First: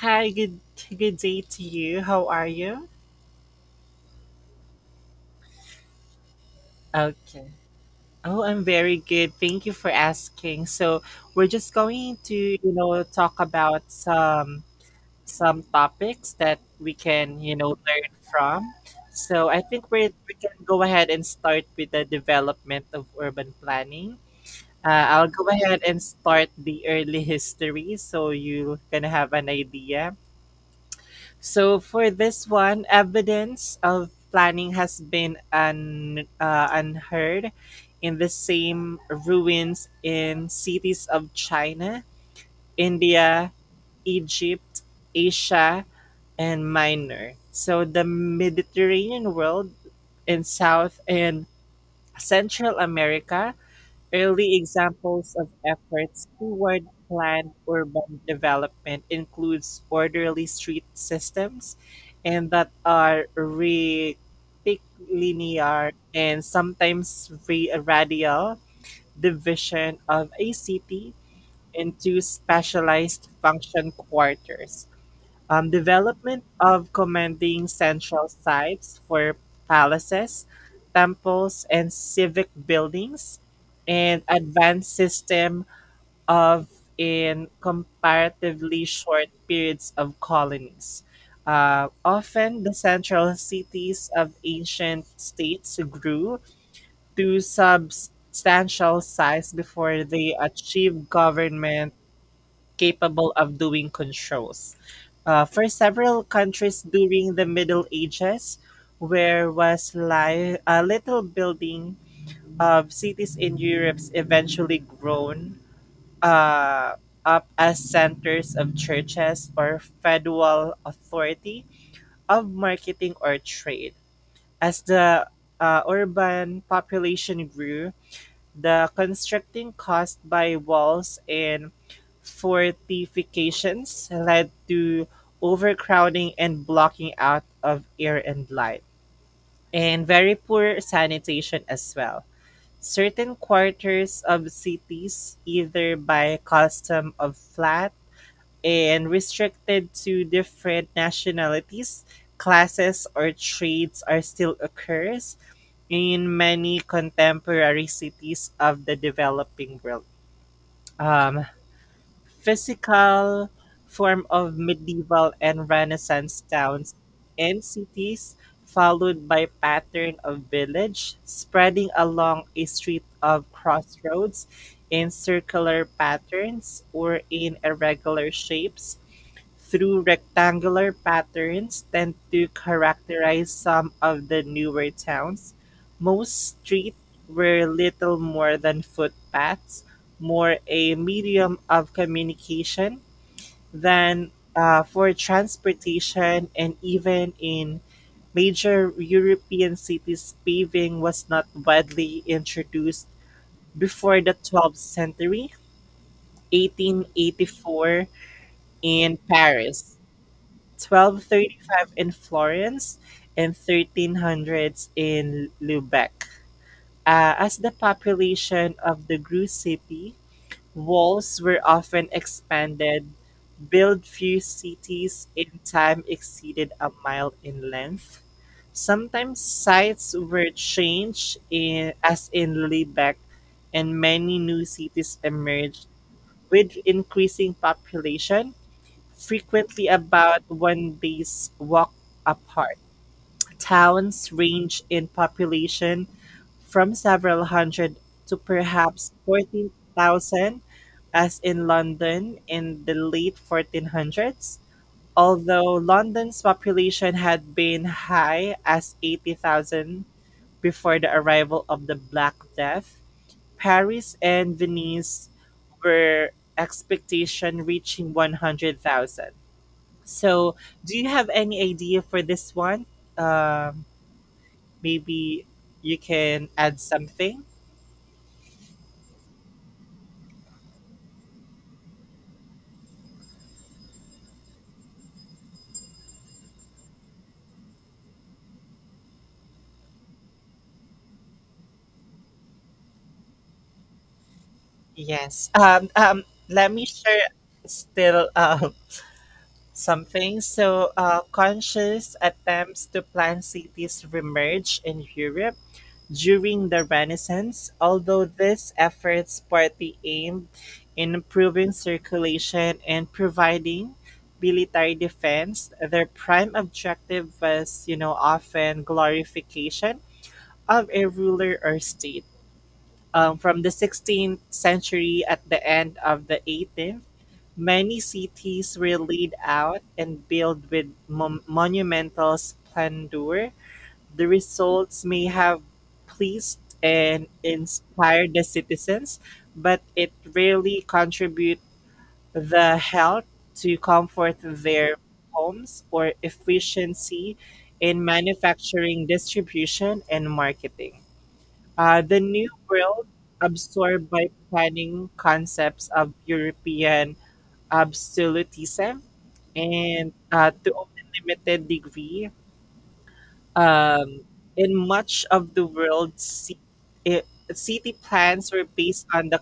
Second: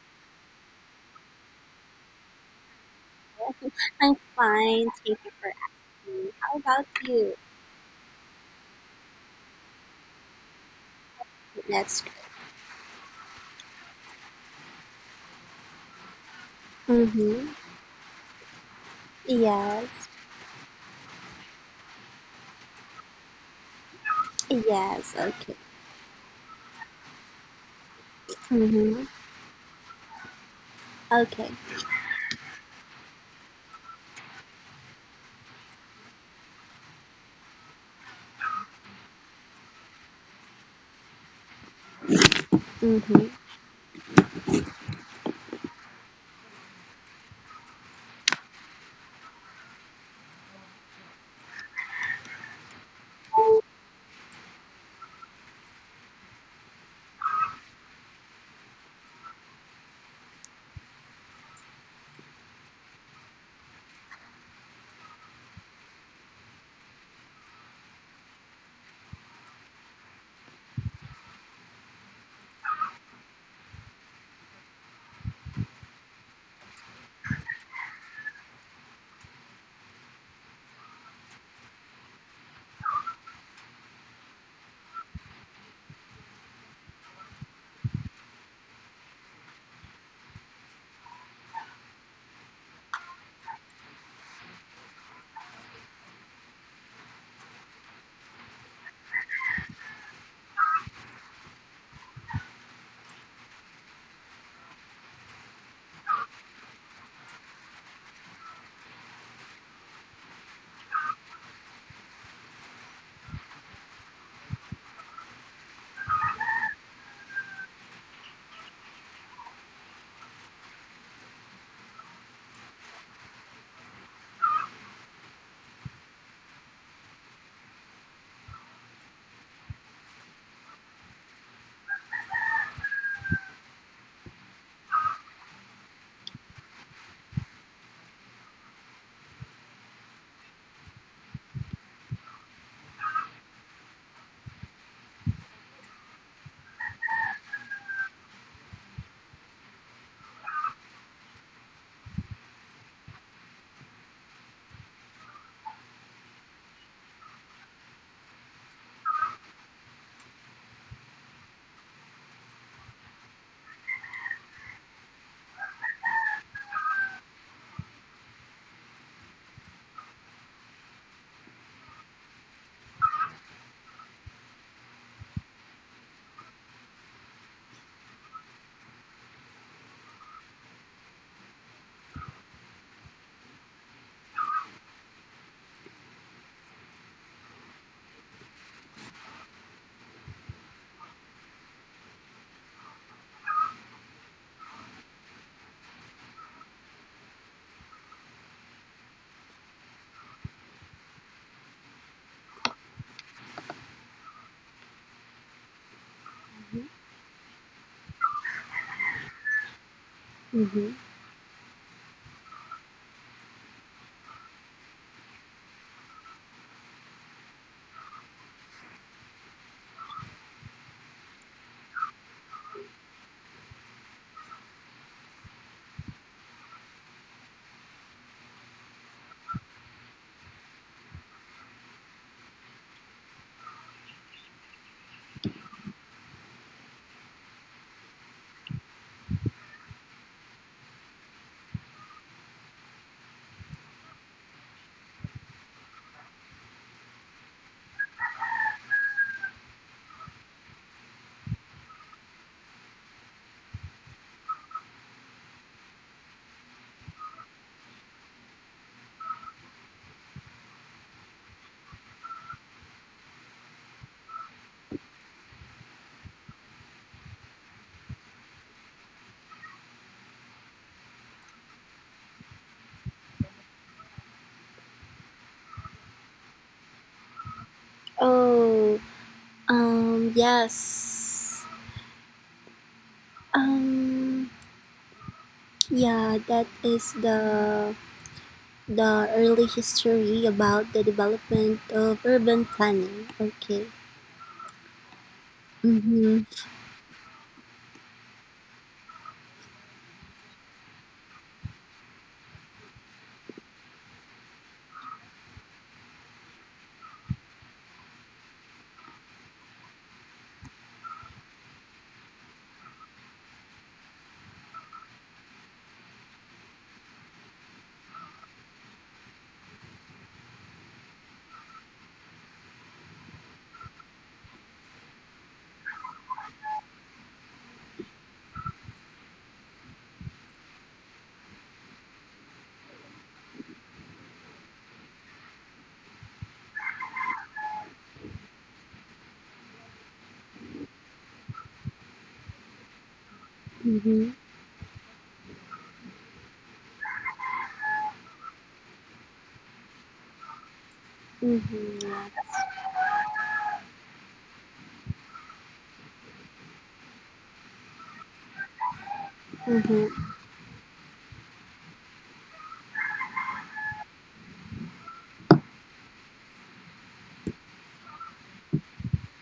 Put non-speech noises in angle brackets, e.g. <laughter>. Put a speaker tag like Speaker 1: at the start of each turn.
Speaker 1: Hi, good day to you. How are you?
Speaker 2: I'm fine. Thank you for asking. How about you?
Speaker 1: Okay. Oh, I'm very good. Thank you for asking. So, we're just
Speaker 2: Let's.
Speaker 1: going to talk about some topics that we can
Speaker 2: Mm-hmm.
Speaker 1: learn from. So, I
Speaker 2: Yes.
Speaker 1: think we can go ahead and start with the development of urban planning.
Speaker 2: Yes.
Speaker 1: I'll go
Speaker 2: Okay.
Speaker 1: ahead and start the early <laughs> history so you can
Speaker 2: Mm-hmm.
Speaker 1: have an idea.
Speaker 2: Okay.
Speaker 1: So for this one, evidence of planning has been unheard in the same ruins in cities of China,
Speaker 2: Mm-hmm.
Speaker 1: India, Egypt, Asia, and Minor. So the Mediterranean world in South and Central America. Early examples of efforts toward planned urban development includes orderly street systems and that are rectilinear and sometimes radial division of a city into specialized function quarters, development of commanding central sites for palaces, temples, and civic buildings, and advanced system of in comparatively short periods of colonies. Often, the central cities of ancient states grew to substantial size before they achieved government capable of doing controls. For several countries during the Middle Ages, where was a little building of cities in Europe eventually grown uh, up as centers of churches or federal authority of marketing or trade. As the urban population grew, the constructing caused by walls and fortifications led to overcrowding and blocking out of air and light, and very poor sanitation as well. Certain quarters of cities, either by custom of flat and restricted to different nationalities, classes, or trades, are still occurs in many contemporary cities of the developing world. um, Physical form of medieval and Renaissance towns and cities, followed by pattern of village spreading along a street of crossroads in circular patterns or in irregular shapes through rectangular patterns tend to characterize some of the newer towns. Most streets were little more than footpaths, more a medium of communication than for transportation, and even in major European cities, paving was not widely introduced before the 12th century, 1884 in Paris.
Speaker 2: Mm-hmm.
Speaker 1: 1235 in Florence and 1300s in Lubeck. As the population of the grew city, walls were often expanded, built few cities in time exceeded a mile in length. Sometimes sites were changed in, as in Lubeck, and many new cities emerged with increasing population frequently about one day's walk apart. Towns range in population from several hundred to perhaps 14,000, as in London in the late 1400s. Although London's population had been high as 80,000 before the arrival of the Black Death, Paris and Venice were expectation reaching 100,000. So, do you have any idea for this one? Um, Maybe you can add something.
Speaker 2: Oh. Yes. Um. Yeah. That is the early history about the development of urban planning. Okay.
Speaker 1: Yes.
Speaker 2: Mm-hmm.
Speaker 1: Let me share still <laughs> something. So, conscious attempts to plan cities remerge in Europe. During the Renaissance, although these efforts partly aimed in improving circulation and providing military defense, their prime objective was often glorification of a ruler or state. From the 16th century at the end of the 18th, many cities were laid out and built with monumental splendor the results may have pleased and inspired the citizens, but it rarely contribute the health to
Speaker 2: Mm-hmm.
Speaker 1: comfort their homes or efficiency in manufacturing, distribution, and marketing.
Speaker 2: Mm-hmm.
Speaker 1: The New
Speaker 2: Yeah.
Speaker 1: World, absorbed by planning concepts of European absolutism, and
Speaker 2: Mm-hmm.
Speaker 1: to a limited degree, um, in much of the world, i- city plans were based on the